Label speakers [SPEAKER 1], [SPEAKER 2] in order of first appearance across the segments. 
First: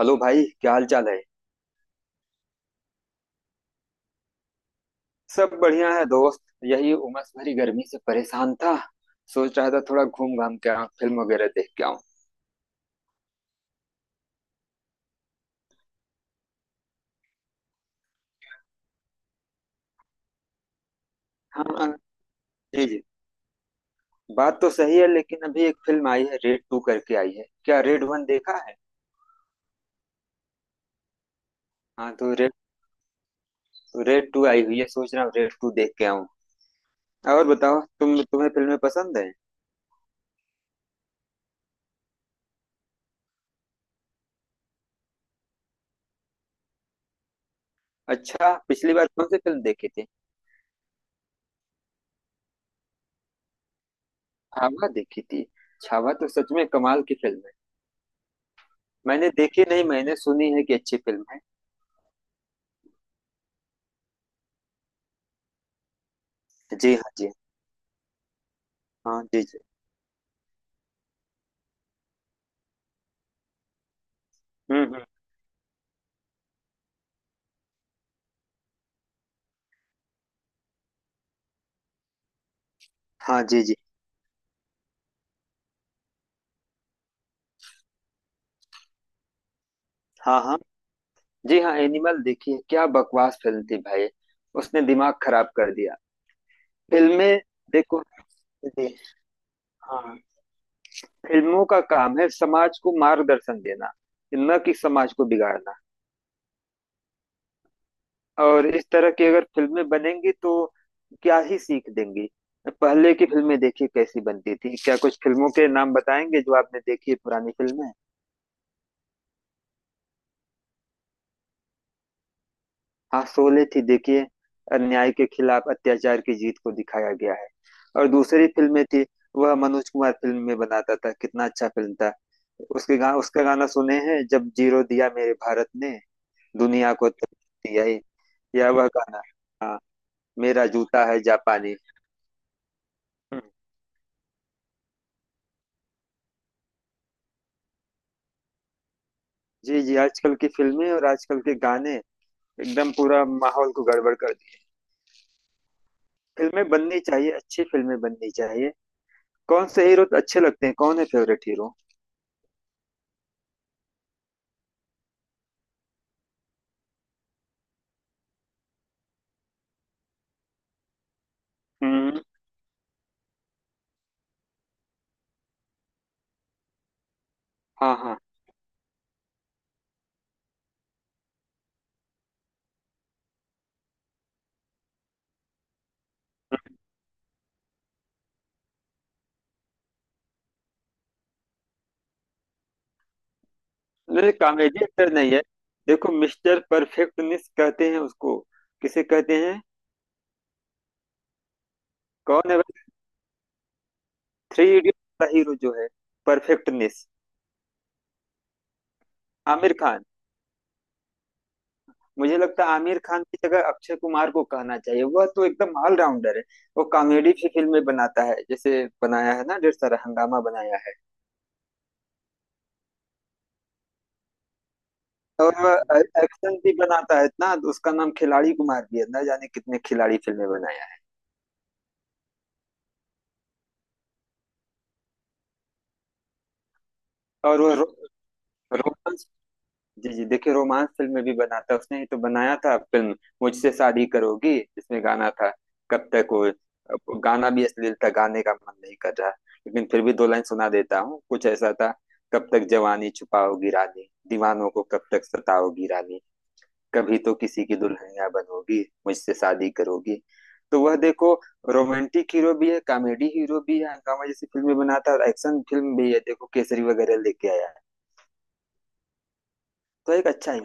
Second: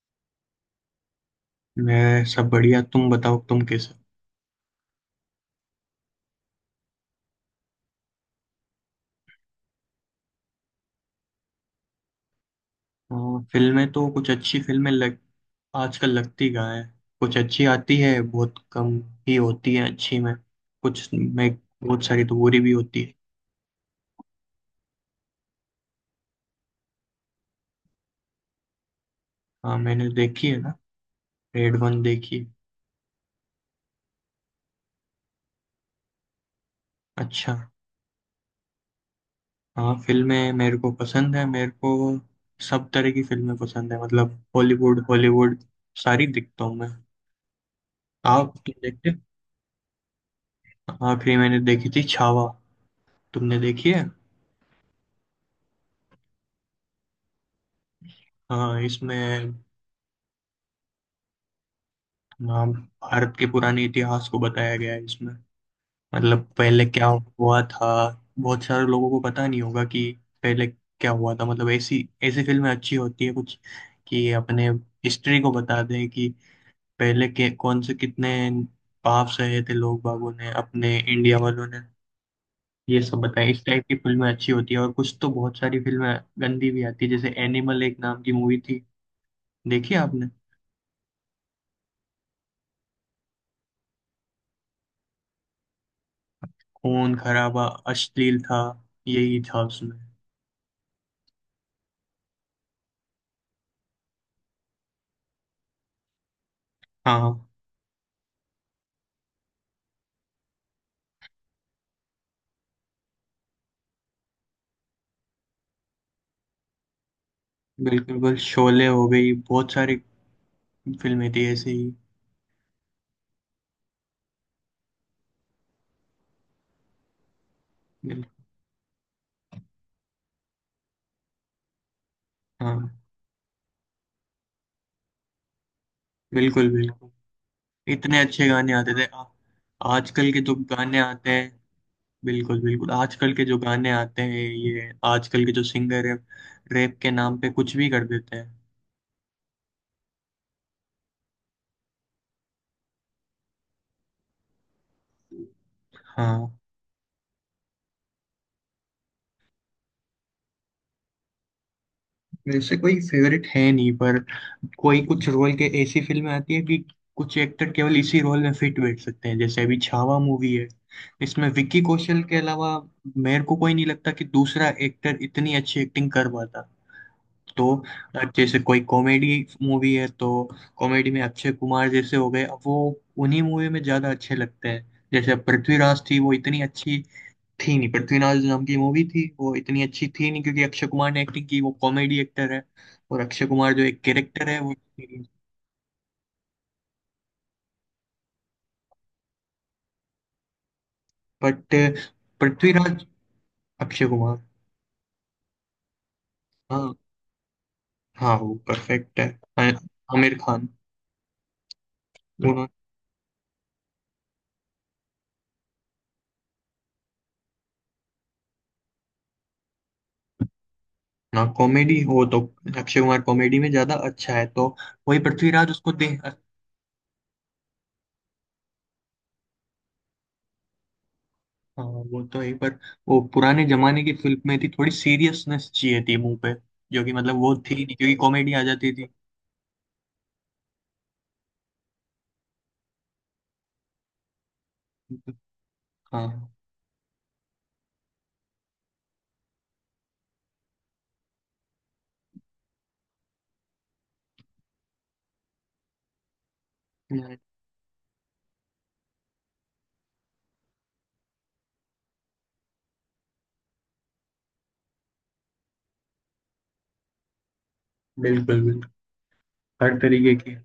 [SPEAKER 1] Hello भाई, क्या हाल चाल है।
[SPEAKER 2] मैं सब बढ़िया। तुम बताओ, तुम कैसे
[SPEAKER 1] सब बढ़िया है दोस्त, यही उमस भरी गर्मी से परेशान था। सोच रहा था थोड़ा घूम घाम के आऊं, फिल्म वगैरह देख के आऊं।
[SPEAKER 2] हो? फिल्में तो कुछ अच्छी फिल्में लग आजकल लगती कहाँ है। कुछ अच्छी आती है, बहुत कम ही होती है। अच्छी में कुछ में
[SPEAKER 1] हाँ
[SPEAKER 2] बहुत सारी तो बुरी भी
[SPEAKER 1] जी जी।
[SPEAKER 2] होती है।
[SPEAKER 1] बात तो सही है, लेकिन अभी एक फिल्म आई है, रेड टू करके आई है। क्या रेड वन देखा है।
[SPEAKER 2] हाँ, मैंने देखी है ना, रेड वन
[SPEAKER 1] हाँ तो
[SPEAKER 2] देखी है।
[SPEAKER 1] रेड रेड टू आई हुई है, सोच रहा हूँ रेड टू देख के आऊं। और
[SPEAKER 2] अच्छा।
[SPEAKER 1] बताओ, तुम्हें फिल्में पसंद है।
[SPEAKER 2] हाँ, फिल्में मेरे को पसंद है, मेरे को सब तरह की फिल्में पसंद है, मतलब बॉलीवुड हॉलीवुड सारी देखता हूँ मैं।
[SPEAKER 1] अच्छा,
[SPEAKER 2] आप तुम
[SPEAKER 1] पिछली बार
[SPEAKER 2] देखते हो?
[SPEAKER 1] कौन सी फिल्म देखी थी।
[SPEAKER 2] हाँ, फिर मैंने देखी थी छावा, तुमने देखी है?
[SPEAKER 1] छावा देखी थी। छावा तो सच में कमाल की फिल्म है।
[SPEAKER 2] हाँ,
[SPEAKER 1] मैंने
[SPEAKER 2] इसमें।
[SPEAKER 1] देखी नहीं, मैंने सुनी है कि अच्छी फिल्म है।
[SPEAKER 2] हाँ, भारत के पुराने इतिहास को बताया गया है इसमें, मतलब पहले
[SPEAKER 1] जी
[SPEAKER 2] क्या
[SPEAKER 1] हाँ जी।
[SPEAKER 2] हुआ था। बहुत सारे लोगों को
[SPEAKER 1] हाँ जी
[SPEAKER 2] पता
[SPEAKER 1] जी।
[SPEAKER 2] नहीं होगा कि पहले क्या हुआ था, मतलब ऐसी ऐसी फिल्में अच्छी होती है कुछ, कि अपने
[SPEAKER 1] हम्म।
[SPEAKER 2] हिस्ट्री को बता दें कि पहले के कौन से कितने पाप सहे थे लोग बागों ने, अपने इंडिया वालों ने। ये सब
[SPEAKER 1] हाँ
[SPEAKER 2] बताया।
[SPEAKER 1] जी
[SPEAKER 2] इस
[SPEAKER 1] जी।
[SPEAKER 2] टाइप की फिल्में अच्छी होती है, और कुछ तो बहुत सारी फिल्में गंदी भी आती है, जैसे एनिमल एक नाम की मूवी थी। देखी आपने?
[SPEAKER 1] हाँ हाँ। जी हाँ, एनिमल देखिए क्या बकवास फिल्म थी भाई। उसने दिमाग खराब कर दिया।
[SPEAKER 2] खून
[SPEAKER 1] फिल्में
[SPEAKER 2] खराबा,
[SPEAKER 1] देखो।
[SPEAKER 2] अश्लील था,
[SPEAKER 1] जी।
[SPEAKER 2] यही था उसमें।
[SPEAKER 1] हाँ। फिल्मों का काम है समाज को मार्गदर्शन देना, न कि समाज को बिगाड़ना।
[SPEAKER 2] हाँ,
[SPEAKER 1] और इस तरह की अगर फिल्में बनेंगी तो क्या ही सीख देंगी। पहले की फिल्में देखिए कैसी बनती थी। क्या कुछ फिल्मों के नाम बताएंगे जो आपने देखी है, पुरानी फिल्में।
[SPEAKER 2] बिल्कुल बिल्कुल, शोले हो गई, बहुत सारी फिल्में थी ऐसे ही।
[SPEAKER 1] हाँ, शोले थी देखिए। अन्याय के खिलाफ अत्याचार की जीत को दिखाया गया है। और
[SPEAKER 2] बिल-
[SPEAKER 1] दूसरी फिल्में थी, वह मनोज कुमार फिल्म में बनाता था, कितना अच्छा फिल्म था।
[SPEAKER 2] हाँ,
[SPEAKER 1] उसका गाना सुने हैं, जब जीरो दिया मेरे भारत ने
[SPEAKER 2] बिल्कुल
[SPEAKER 1] दुनिया को
[SPEAKER 2] बिल्कुल।
[SPEAKER 1] तकलीफ दिया है।
[SPEAKER 2] इतने अच्छे
[SPEAKER 1] या
[SPEAKER 2] गाने
[SPEAKER 1] वह
[SPEAKER 2] आते थे,
[SPEAKER 1] गाना। हाँ।
[SPEAKER 2] आजकल के जो
[SPEAKER 1] मेरा
[SPEAKER 2] गाने
[SPEAKER 1] जूता है
[SPEAKER 2] आते हैं,
[SPEAKER 1] जापानी।
[SPEAKER 2] बिल्कुल बिल्कुल। आजकल
[SPEAKER 1] हम्म,
[SPEAKER 2] के जो गाने आते हैं, ये आजकल के जो सिंगर है, रैप के नाम पे कुछ भी कर देते हैं।
[SPEAKER 1] जी जी। आजकल की फिल्में और आजकल के गाने एकदम पूरा माहौल को गड़बड़ कर दिए।
[SPEAKER 2] हाँ,
[SPEAKER 1] फिल्में बननी चाहिए, अच्छी फिल्में बननी चाहिए। कौन से हीरो अच्छे लगते हैं, कौन है फेवरेट हीरो।
[SPEAKER 2] वैसे कोई फेवरेट है नहीं, पर कोई कुछ रोल के ऐसी फिल्में आती है कि कुछ एक्टर केवल इसी रोल में फिट बैठ सकते हैं। जैसे अभी छावा मूवी है, इसमें विक्की
[SPEAKER 1] हम्म।
[SPEAKER 2] कौशल के अलावा मेरे को कोई नहीं लगता कि दूसरा एक्टर इतनी अच्छी एक्टिंग कर पाता तो।
[SPEAKER 1] हाँ हाँ।
[SPEAKER 2] अब जैसे कोई कॉमेडी मूवी है, तो कॉमेडी में अक्षय कुमार जैसे हो गए, अब वो उन्हीं मूवी में ज्यादा अच्छे लगते हैं। जैसे अब पृथ्वीराज थी, वो इतनी अच्छी थी नहीं, पृथ्वीनाज नाम की मूवी थी, वो इतनी अच्छी थी नहीं क्योंकि अक्षय कुमार ने एक्टिंग की, वो कॉमेडी एक्टर है। और अक्षय कुमार जो एक
[SPEAKER 1] नहीं,
[SPEAKER 2] कैरेक्टर है वो,
[SPEAKER 1] कामेडी एक्टर नहीं है। देखो, मिस्टर परफेक्टनिस्ट कहते हैं उसको। किसे कहते हैं,
[SPEAKER 2] बट
[SPEAKER 1] कौन है भाई।
[SPEAKER 2] पृथ्वीराज, अक्षय कुमार।
[SPEAKER 1] 3 इडियट का हीरो जो है,
[SPEAKER 2] हाँ
[SPEAKER 1] परफेक्टनिस्ट।
[SPEAKER 2] हाँ, वो परफेक्ट है। अ-
[SPEAKER 1] आमिर खान।
[SPEAKER 2] आमिर खान।
[SPEAKER 1] मुझे लगता
[SPEAKER 2] दोनों,
[SPEAKER 1] है आमिर खान की जगह अक्षय कुमार को कहना चाहिए, वह तो एकदम ऑलराउंडर है। वो कॉमेडी भी फिल्में बनाता है, जैसे बनाया है ना, ढेर सारा हंगामा बनाया है।
[SPEAKER 2] ना कॉमेडी हो तो अक्षय कुमार कॉमेडी में ज्यादा अच्छा है, तो वही
[SPEAKER 1] और
[SPEAKER 2] पृथ्वीराज उसको
[SPEAKER 1] वह
[SPEAKER 2] दे।
[SPEAKER 1] एक्शन भी बनाता है, इतना उसका नाम खिलाड़ी कुमार भी है, ना जाने कितने खिलाड़ी फिल्में बनाया है।
[SPEAKER 2] हाँ, वो तो है, पर वो पुराने जमाने की फिल्म में थी, थोड़ी सीरियसनेस चाहिए थी मुंह पे, जो कि मतलब वो
[SPEAKER 1] और वो
[SPEAKER 2] थी
[SPEAKER 1] रो,
[SPEAKER 2] नहीं क्योंकि कॉमेडी आ जाती थी।
[SPEAKER 1] रोमांस। जी जी, देखिए रोमांस फिल्म भी बनाता है, उसने ही तो बनाया था फिल्म मुझसे शादी करोगी, जिसमें गाना था, कब तक वो,
[SPEAKER 2] हाँ,
[SPEAKER 1] अब गाना भी अश्लील था, गाने का मन नहीं कर रहा। लेकिन फिर भी 2 लाइन सुना देता हूँ, कुछ ऐसा था, कब तक जवानी छुपाओगी रानी, दीवानों को कब तक सताओगी रानी, कभी तो किसी की दुल्हनिया बनोगी, मुझसे शादी करोगी। तो वह देखो, रोमांटिक हीरो भी है, कॉमेडी हीरो भी है, हंगामा जैसी फिल्में बनाता है, और एक्शन फिल्म भी है, देखो केसरी वगैरह लेके आया है।
[SPEAKER 2] बिल्कुल बिल्कुल, हर
[SPEAKER 1] तो एक
[SPEAKER 2] तरीके
[SPEAKER 1] अच्छा
[SPEAKER 2] की।
[SPEAKER 1] ही।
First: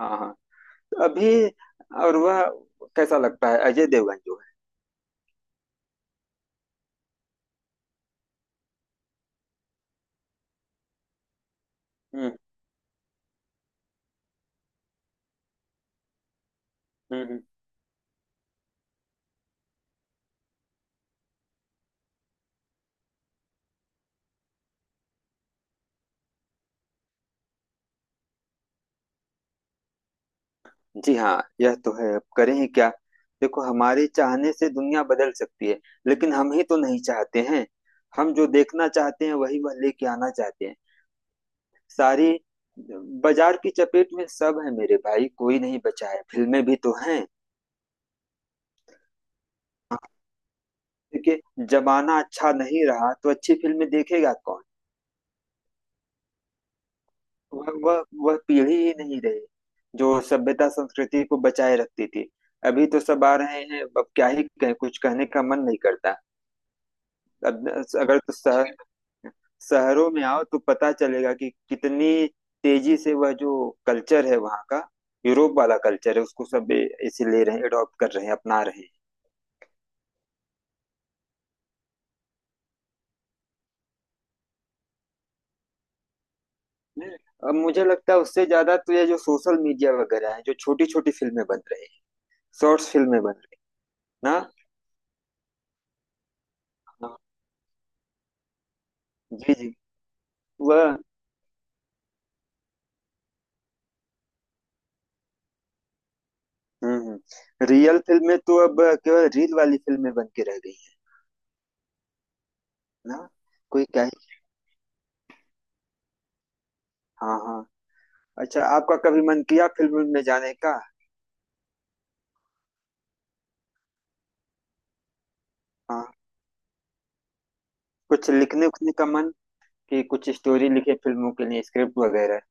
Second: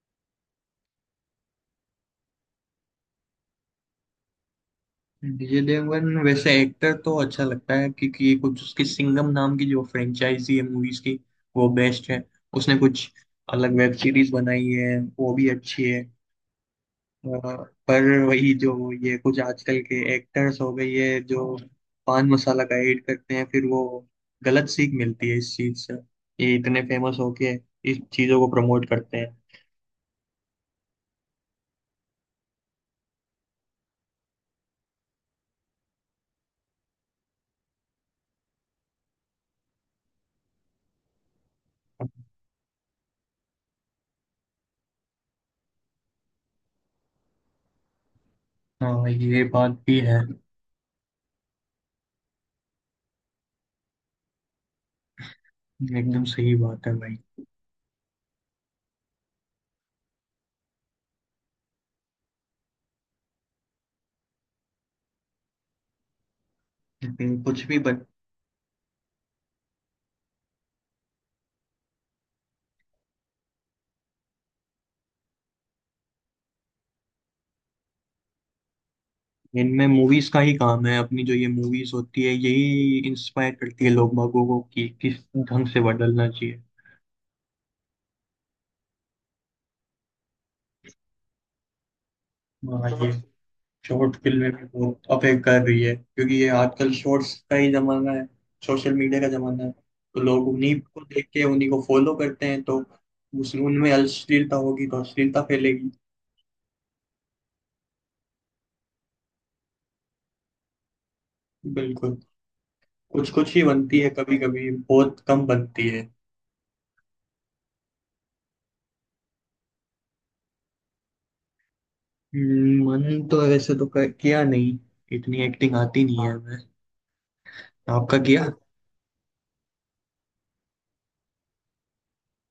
[SPEAKER 1] हाँ हाँ। तो अभी। और वह कैसा लगता है अजय देवगन जो है।
[SPEAKER 2] विजय देवगन वैसे एक्टर तो अच्छा लगता है, क्योंकि ये कुछ उसकी सिंघम नाम की जो फ्रेंचाइजी है मूवीज की, वो बेस्ट है।
[SPEAKER 1] हम्म
[SPEAKER 2] उसने कुछ अलग वेब सीरीज बनाई है, वो भी अच्छी है।
[SPEAKER 1] हम्म
[SPEAKER 2] अ,
[SPEAKER 1] हम्म।
[SPEAKER 2] पर वही जो, ये कुछ आजकल के एक्टर्स हो गए, ये जो पान मसाला का एड करते हैं, फिर वो गलत सीख मिलती है इस चीज से, ये इतने फेमस होके इस चीजों को प्रमोट करते हैं।
[SPEAKER 1] जी हाँ, यह तो है, अब करें ही क्या। देखो, हमारे चाहने से दुनिया बदल सकती है, लेकिन हम ही तो नहीं चाहते हैं। हम जो देखना चाहते हैं वही वह लेके आना चाहते हैं। सारी बाजार की चपेट में सब है मेरे भाई, कोई नहीं बचा है, फिल्में भी तो हैं।
[SPEAKER 2] हाँ, ये बात भी है,
[SPEAKER 1] देखिए, जमाना अच्छा नहीं रहा तो अच्छी फिल्में देखेगा कौन।
[SPEAKER 2] एकदम सही बात है भाई।
[SPEAKER 1] वह पीढ़ी ही नहीं रही जो सभ्यता संस्कृति को बचाए रखती थी। अभी तो सब आ रहे हैं, अब क्या ही कहें, कुछ कहने का मन नहीं करता।
[SPEAKER 2] लेकिन कुछ
[SPEAKER 1] अब
[SPEAKER 2] भी बन
[SPEAKER 1] अगर तो शहरों में आओ तो पता चलेगा कि कितनी तेजी से वह जो कल्चर है वहाँ का, यूरोप वाला कल्चर है, उसको सब इसे ले रहे हैं, अडॉप्ट कर रहे हैं, अपना रहे
[SPEAKER 2] इनमें मूवीज का ही काम है, अपनी जो ये मूवीज होती है यही इंस्पायर करती है लोग बागों को कि किस ढंग से बदलना चाहिए।
[SPEAKER 1] हैं। अब मुझे लगता है उससे ज्यादा तो ये जो सोशल मीडिया वगैरह है, जो छोटी छोटी फिल्में बन रही हैं,
[SPEAKER 2] हाँ,
[SPEAKER 1] शॉर्ट्स
[SPEAKER 2] ये
[SPEAKER 1] फिल्में बन रही
[SPEAKER 2] शॉर्ट
[SPEAKER 1] हैं ना।
[SPEAKER 2] फिल्में भी बहुत अफेक्ट कर रही है, क्योंकि ये आजकल
[SPEAKER 1] हाँ।
[SPEAKER 2] शॉर्ट्स का ही जमाना है, सोशल मीडिया का
[SPEAKER 1] जी
[SPEAKER 2] जमाना है,
[SPEAKER 1] जी।
[SPEAKER 2] तो लोग उन्हीं
[SPEAKER 1] वह।
[SPEAKER 2] को देख के उन्हीं को फॉलो करते हैं, तो उस उनमें अश्लीलता होगी तो अश्लीलता फैलेगी।
[SPEAKER 1] रियल फिल्में तो अब केवल रील वाली फिल्में बन के रह गई है
[SPEAKER 2] बिल्कुल,
[SPEAKER 1] ना।
[SPEAKER 2] कुछ कुछ ही
[SPEAKER 1] कोई
[SPEAKER 2] बनती है,
[SPEAKER 1] कहे।
[SPEAKER 2] कभी कभी, बहुत कम बनती है।
[SPEAKER 1] हाँ हाँ। अच्छा, आपका कभी मन किया फिल्म में जाने का।
[SPEAKER 2] मन तो वैसे तो किया नहीं, इतनी एक्टिंग आती
[SPEAKER 1] हाँ,
[SPEAKER 2] नहीं है हमें। आपका
[SPEAKER 1] कुछ
[SPEAKER 2] किया?
[SPEAKER 1] लिखने उखने का मन कि कुछ स्टोरी लिखे फिल्मों के लिए, स्क्रिप्ट वगैरह।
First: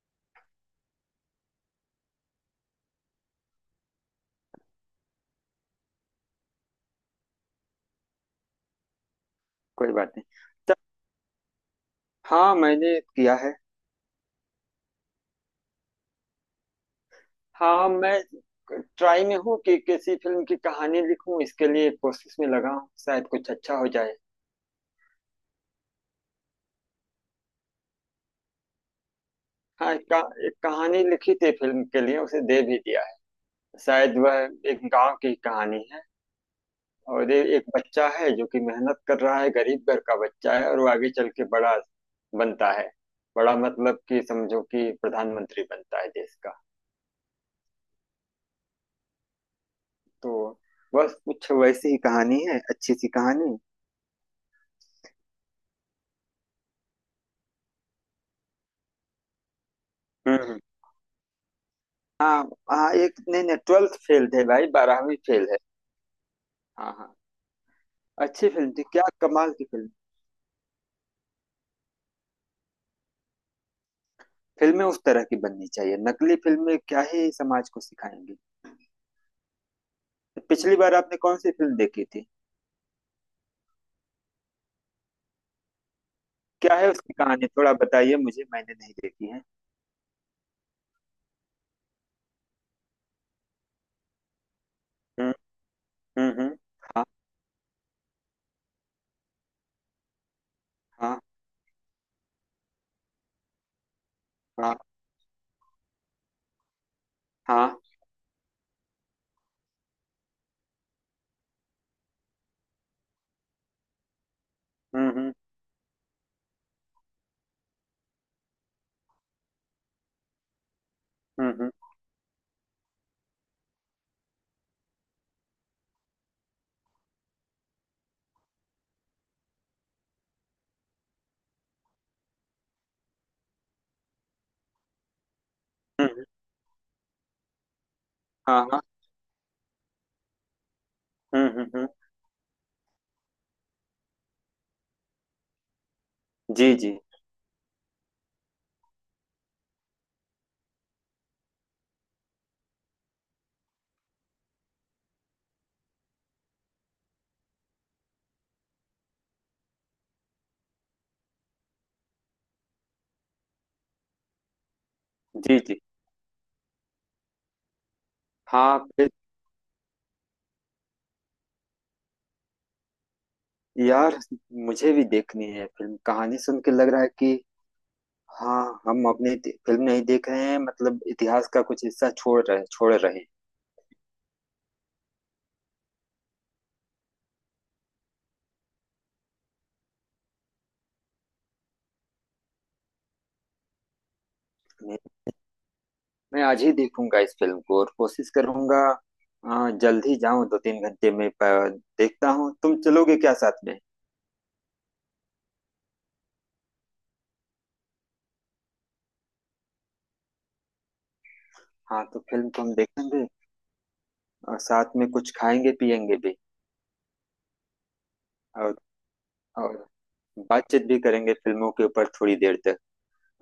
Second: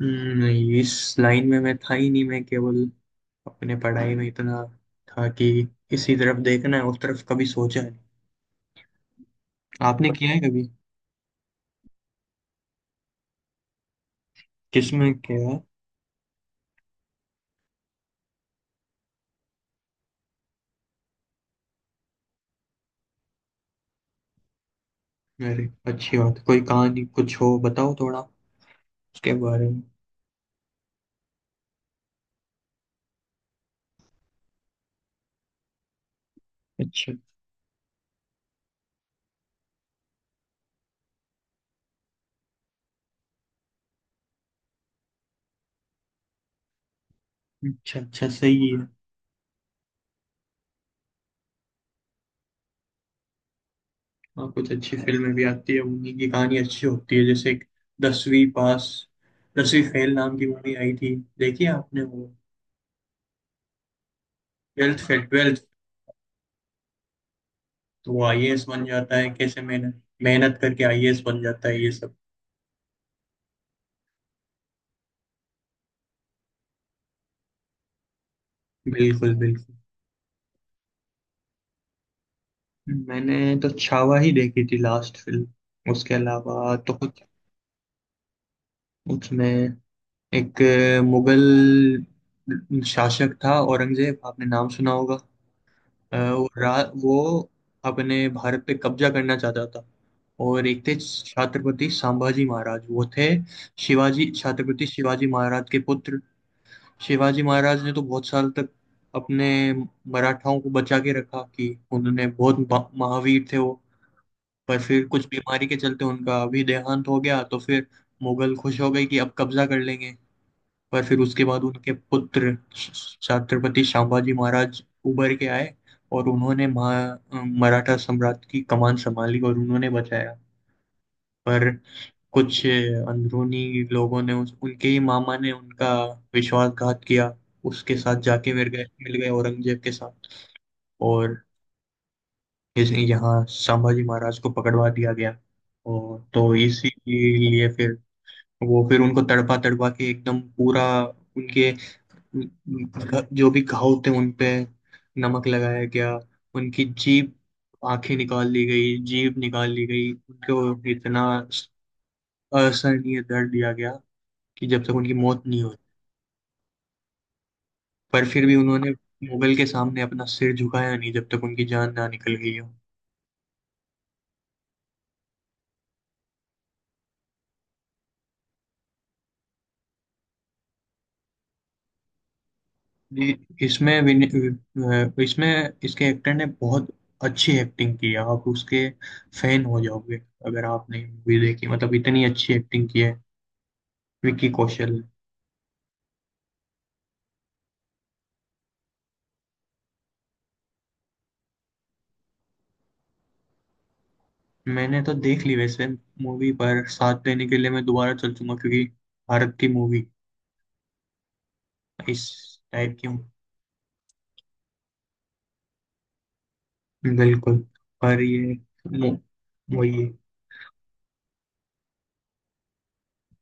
[SPEAKER 2] नहीं, इस लाइन में मैं था ही नहीं, मैं केवल अपने पढ़ाई में इतना था कि इसी तरफ देखना है, उस तरफ कभी सोचा है।
[SPEAKER 1] कोई
[SPEAKER 2] आपने
[SPEAKER 1] बात
[SPEAKER 2] किया है
[SPEAKER 1] नहीं।
[SPEAKER 2] कभी?
[SPEAKER 1] हाँ, मैंने किया है।
[SPEAKER 2] किसमें किया है?
[SPEAKER 1] हाँ हाँ, मैं ट्राई में हूँ कि किसी फिल्म की कहानी लिखूं, इसके लिए कोशिश में लगा हूँ, शायद कुछ अच्छा हो जाए।
[SPEAKER 2] अरे, अच्छी बात है। कोई कहानी कुछ हो बताओ थोड़ा उसके बारे में।
[SPEAKER 1] हाँ, एक कहानी लिखी थी फिल्म के लिए, उसे दे भी दिया है। शायद वह एक गांव की कहानी है।
[SPEAKER 2] अच्छा
[SPEAKER 1] और ये एक बच्चा है जो कि मेहनत कर रहा है, गरीब घर का बच्चा है, और वो आगे चल के बड़ा बनता है। बड़ा मतलब कि समझो कि प्रधानमंत्री बनता है देश का।
[SPEAKER 2] अच्छा अच्छा, सही है।
[SPEAKER 1] तो बस कुछ वैसी ही कहानी है, अच्छी सी कहानी।
[SPEAKER 2] हाँ, कुछ अच्छी फिल्में भी आती है, उन्हीं की कहानी अच्छी होती है। जैसे एक दसवीं पास, दसवीं फेल नाम
[SPEAKER 1] हम्म
[SPEAKER 2] की
[SPEAKER 1] हम्म।
[SPEAKER 2] मूवी आई थी, देखिए आपने वो
[SPEAKER 1] हाँ। हाँ एक, नहीं नहीं, ट्वेल्थ फेल थे भाई,
[SPEAKER 2] ट्वेल्थ
[SPEAKER 1] 12वीं फेल
[SPEAKER 2] फेल।
[SPEAKER 1] है। हाँ हाँ।
[SPEAKER 2] तो वो
[SPEAKER 1] अच्छी
[SPEAKER 2] आईएएस
[SPEAKER 1] फिल्म थी,
[SPEAKER 2] बन
[SPEAKER 1] क्या
[SPEAKER 2] जाता है,
[SPEAKER 1] कमाल
[SPEAKER 2] कैसे
[SPEAKER 1] की फिल्म।
[SPEAKER 2] मेहनत मेहनत करके आईएएस बन जाता है ये सब।
[SPEAKER 1] फिल्में उस तरह की बननी चाहिए, नकली फिल्में क्या ही समाज को सिखाएंगी।
[SPEAKER 2] बिल्कुल बिल्कुल।
[SPEAKER 1] पिछली बार आपने कौन सी फिल्म देखी थी।
[SPEAKER 2] मैंने तो छावा ही देखी थी लास्ट फिल्म, उसके
[SPEAKER 1] क्या
[SPEAKER 2] अलावा
[SPEAKER 1] है
[SPEAKER 2] तो
[SPEAKER 1] उसकी
[SPEAKER 2] कुछ।
[SPEAKER 1] कहानी, थोड़ा बताइए मुझे, मैंने नहीं देखी है।
[SPEAKER 2] उसमें एक मुगल शासक था औरंगजेब, आपने नाम सुना होगा।
[SPEAKER 1] हम्म। हाँ।
[SPEAKER 2] वो अपने भारत पे कब्जा करना चाहता था। और एक थे
[SPEAKER 1] हाँ
[SPEAKER 2] छत्रपति संभाजी महाराज, वो थे शिवाजी
[SPEAKER 1] हाँ।
[SPEAKER 2] छत्रपति शिवाजी महाराज के पुत्र। शिवाजी
[SPEAKER 1] हाँ।
[SPEAKER 2] महाराज ने तो बहुत साल तक अपने मराठाओं को बचा के रखा, कि उन्होंने बहुत महावीर थे वो। पर फिर कुछ
[SPEAKER 1] हम्म।
[SPEAKER 2] बीमारी के चलते उनका अभी देहांत हो गया, तो फिर मुगल खुश हो गए कि अब कब्जा कर लेंगे। पर फिर उसके बाद
[SPEAKER 1] हम्म।
[SPEAKER 2] उनके पुत्र छत्रपति संभाजी महाराज उभर के आए, और उन्होंने महा मराठा सम्राट की कमान संभाली और उन्होंने बचाया। पर कुछ अंदरूनी लोगों ने, उनके ही मामा ने उनका
[SPEAKER 1] हम्म,
[SPEAKER 2] विश्वासघात किया, उसके साथ जाके
[SPEAKER 1] हाँ
[SPEAKER 2] मिल
[SPEAKER 1] हाँ।
[SPEAKER 2] गए मिल गए औरंगजेब के साथ। और
[SPEAKER 1] हम्म हम्म हम्म,
[SPEAKER 2] इस यहाँ संभाजी महाराज को पकड़वा दिया गया, और तो
[SPEAKER 1] जी
[SPEAKER 2] इसी
[SPEAKER 1] जी।
[SPEAKER 2] लिए फिर वो फिर उनको तड़पा तड़पा के एकदम पूरा, उनके जो भी घाव थे उन पे नमक लगाया गया। उनकी जीभ, आंखें निकाल ली गई, जीभ निकाल ली गई, उनको इतना असहनीय दर्द दिया गया, कि जब तक उनकी मौत
[SPEAKER 1] जी
[SPEAKER 2] नहीं हुई,
[SPEAKER 1] जी।
[SPEAKER 2] पर फिर भी
[SPEAKER 1] हाँ
[SPEAKER 2] उन्होंने
[SPEAKER 1] फिर।
[SPEAKER 2] मुगल के सामने अपना सिर झुकाया नहीं, जब तक उनकी जान ना निकल गई हो।
[SPEAKER 1] यार, मुझे भी देखनी है फिल्म, कहानी सुन के लग रहा है कि हाँ, हम अपनी फिल्म नहीं देख रहे हैं, मतलब इतिहास का कुछ हिस्सा छोड़ रहे
[SPEAKER 2] ये- इसमें विन- अ, इसमें इसके एक्टर ने बहुत अच्छी एक्टिंग की है, आप उसके फैन हो जाओगे अगर आपने मूवी देखी, मतलब इतनी अच्छी एक्टिंग की है विकी कौशल
[SPEAKER 1] हैं।
[SPEAKER 2] ने।
[SPEAKER 1] मैं आज ही देखूंगा इस फिल्म को और कोशिश करूंगा। जल्द ही जाऊं, 2 3 घंटे में देखता हूँ, तुम चलोगे क्या साथ में।
[SPEAKER 2] मैंने तो देख ली वैसे मूवी, पर साथ देने के लिए मैं दोबारा चल चूंगा क्योंकि भारत की मूवी
[SPEAKER 1] हाँ तो
[SPEAKER 2] इस
[SPEAKER 1] फिल्म को हम
[SPEAKER 2] टाइप की हूँ।
[SPEAKER 1] देखेंगे, और साथ में कुछ खाएंगे पिएंगे भी,
[SPEAKER 2] बिल्कुल, पर ये
[SPEAKER 1] और
[SPEAKER 2] मु-
[SPEAKER 1] और
[SPEAKER 2] वही है,
[SPEAKER 1] बातचीत भी करेंगे फिल्मों के ऊपर थोड़ी देर तक,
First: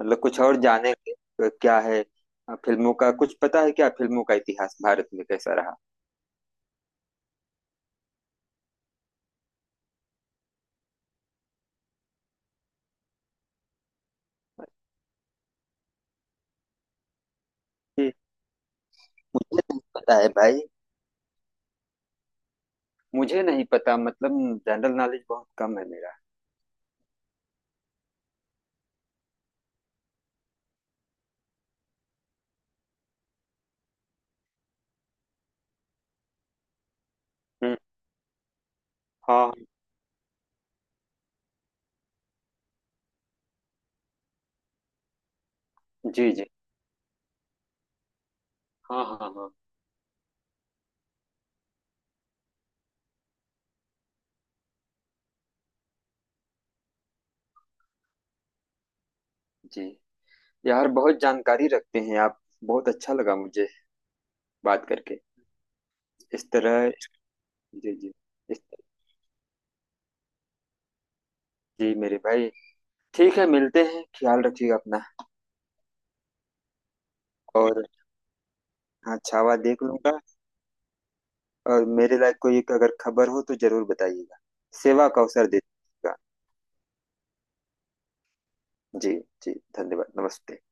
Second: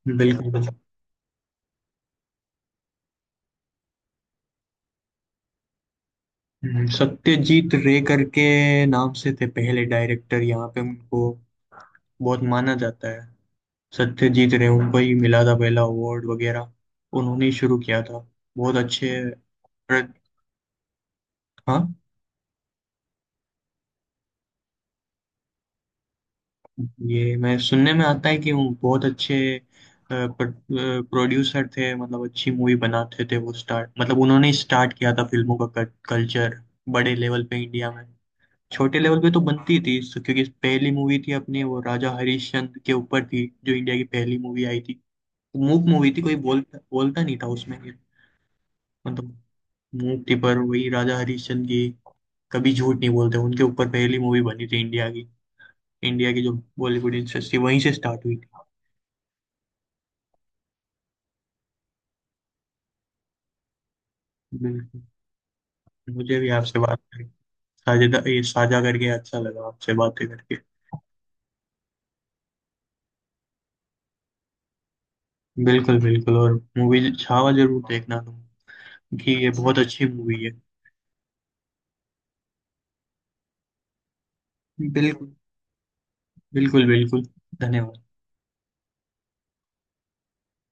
[SPEAKER 1] मतलब कुछ
[SPEAKER 2] बिल्कुल
[SPEAKER 1] और
[SPEAKER 2] बिल्कुल।
[SPEAKER 1] जानेंगे तो क्या है। फिल्मों का कुछ पता है क्या, फिल्मों का इतिहास भारत में कैसा रहा।
[SPEAKER 2] सत्यजीत रे करके नाम से थे पहले डायरेक्टर यहाँ पे, उनको बहुत माना जाता है। सत्यजीत रे, उनको ही मिला था पहला अवार्ड वगैरह, उन्होंने ही शुरू किया
[SPEAKER 1] जी,
[SPEAKER 2] था। बहुत अच्छे
[SPEAKER 1] मुझे नहीं
[SPEAKER 2] प्र-
[SPEAKER 1] पता है भाई।
[SPEAKER 2] हाँ,
[SPEAKER 1] मुझे नहीं पता, मतलब जनरल नॉलेज बहुत कम है मेरा।
[SPEAKER 2] ये मैं सुनने में आता है कि वो बहुत अच्छे प्रोड्यूसर थे, मतलब अच्छी मूवी बनाते थे, वो स्टार्ट मतलब उन्होंने ही स्टार्ट किया था फिल्मों का कल्चर बड़े लेवल पे
[SPEAKER 1] हम्म।
[SPEAKER 2] इंडिया में। छोटे लेवल पे तो
[SPEAKER 1] हाँ।
[SPEAKER 2] बनती थी, क्योंकि पहली मूवी थी अपनी, वो राजा हरिश्चंद्र के ऊपर थी जो इंडिया की पहली मूवी आई थी। मूक मूवी थी,
[SPEAKER 1] जी
[SPEAKER 2] कोई
[SPEAKER 1] जी।
[SPEAKER 2] बोलता बोलता नहीं था उसमें।
[SPEAKER 1] हाँ हाँ
[SPEAKER 2] मतलब
[SPEAKER 1] हाँ।
[SPEAKER 2] मूक थी पर वही राजा हरिश्चंद्र की, कभी झूठ नहीं बोलते, उनके ऊपर पहली मूवी बनी थी इंडिया की। इंडिया की जो बॉलीवुड इंडस्ट्री वहीं से स्टार्ट हुई थी।
[SPEAKER 1] जी, यार, बहुत जानकारी रखते हैं आप, बहुत अच्छा लगा मुझे बात
[SPEAKER 2] बिल्कुल।
[SPEAKER 1] करके,
[SPEAKER 2] मुझे
[SPEAKER 1] इस
[SPEAKER 2] भी आपसे
[SPEAKER 1] तरह।
[SPEAKER 2] बात करके,
[SPEAKER 1] जी जी।
[SPEAKER 2] साझेदा ये
[SPEAKER 1] इस।
[SPEAKER 2] साझा करके अच्छा लगा, आपसे बातें करके।
[SPEAKER 1] जी मेरे भाई, ठीक है, मिलते हैं, ख्याल रखिएगा अपना।
[SPEAKER 2] बिल्कुल बिल्कुल, और मूवी छावा जरूर
[SPEAKER 1] और,
[SPEAKER 2] देखना तुम,
[SPEAKER 1] हाँ,
[SPEAKER 2] कि ये
[SPEAKER 1] छावा
[SPEAKER 2] बहुत
[SPEAKER 1] देख
[SPEAKER 2] अच्छी
[SPEAKER 1] लूंगा।
[SPEAKER 2] मूवी है।
[SPEAKER 1] और मेरे लायक कोई एक अगर खबर हो तो जरूर बताइएगा, सेवा का
[SPEAKER 2] बिल्कुल
[SPEAKER 1] अवसर दीजिएगा।
[SPEAKER 2] बिल्कुल बिल्कुल। धन्यवाद।
[SPEAKER 1] जी। जी। धन्यवाद, नमस्ते।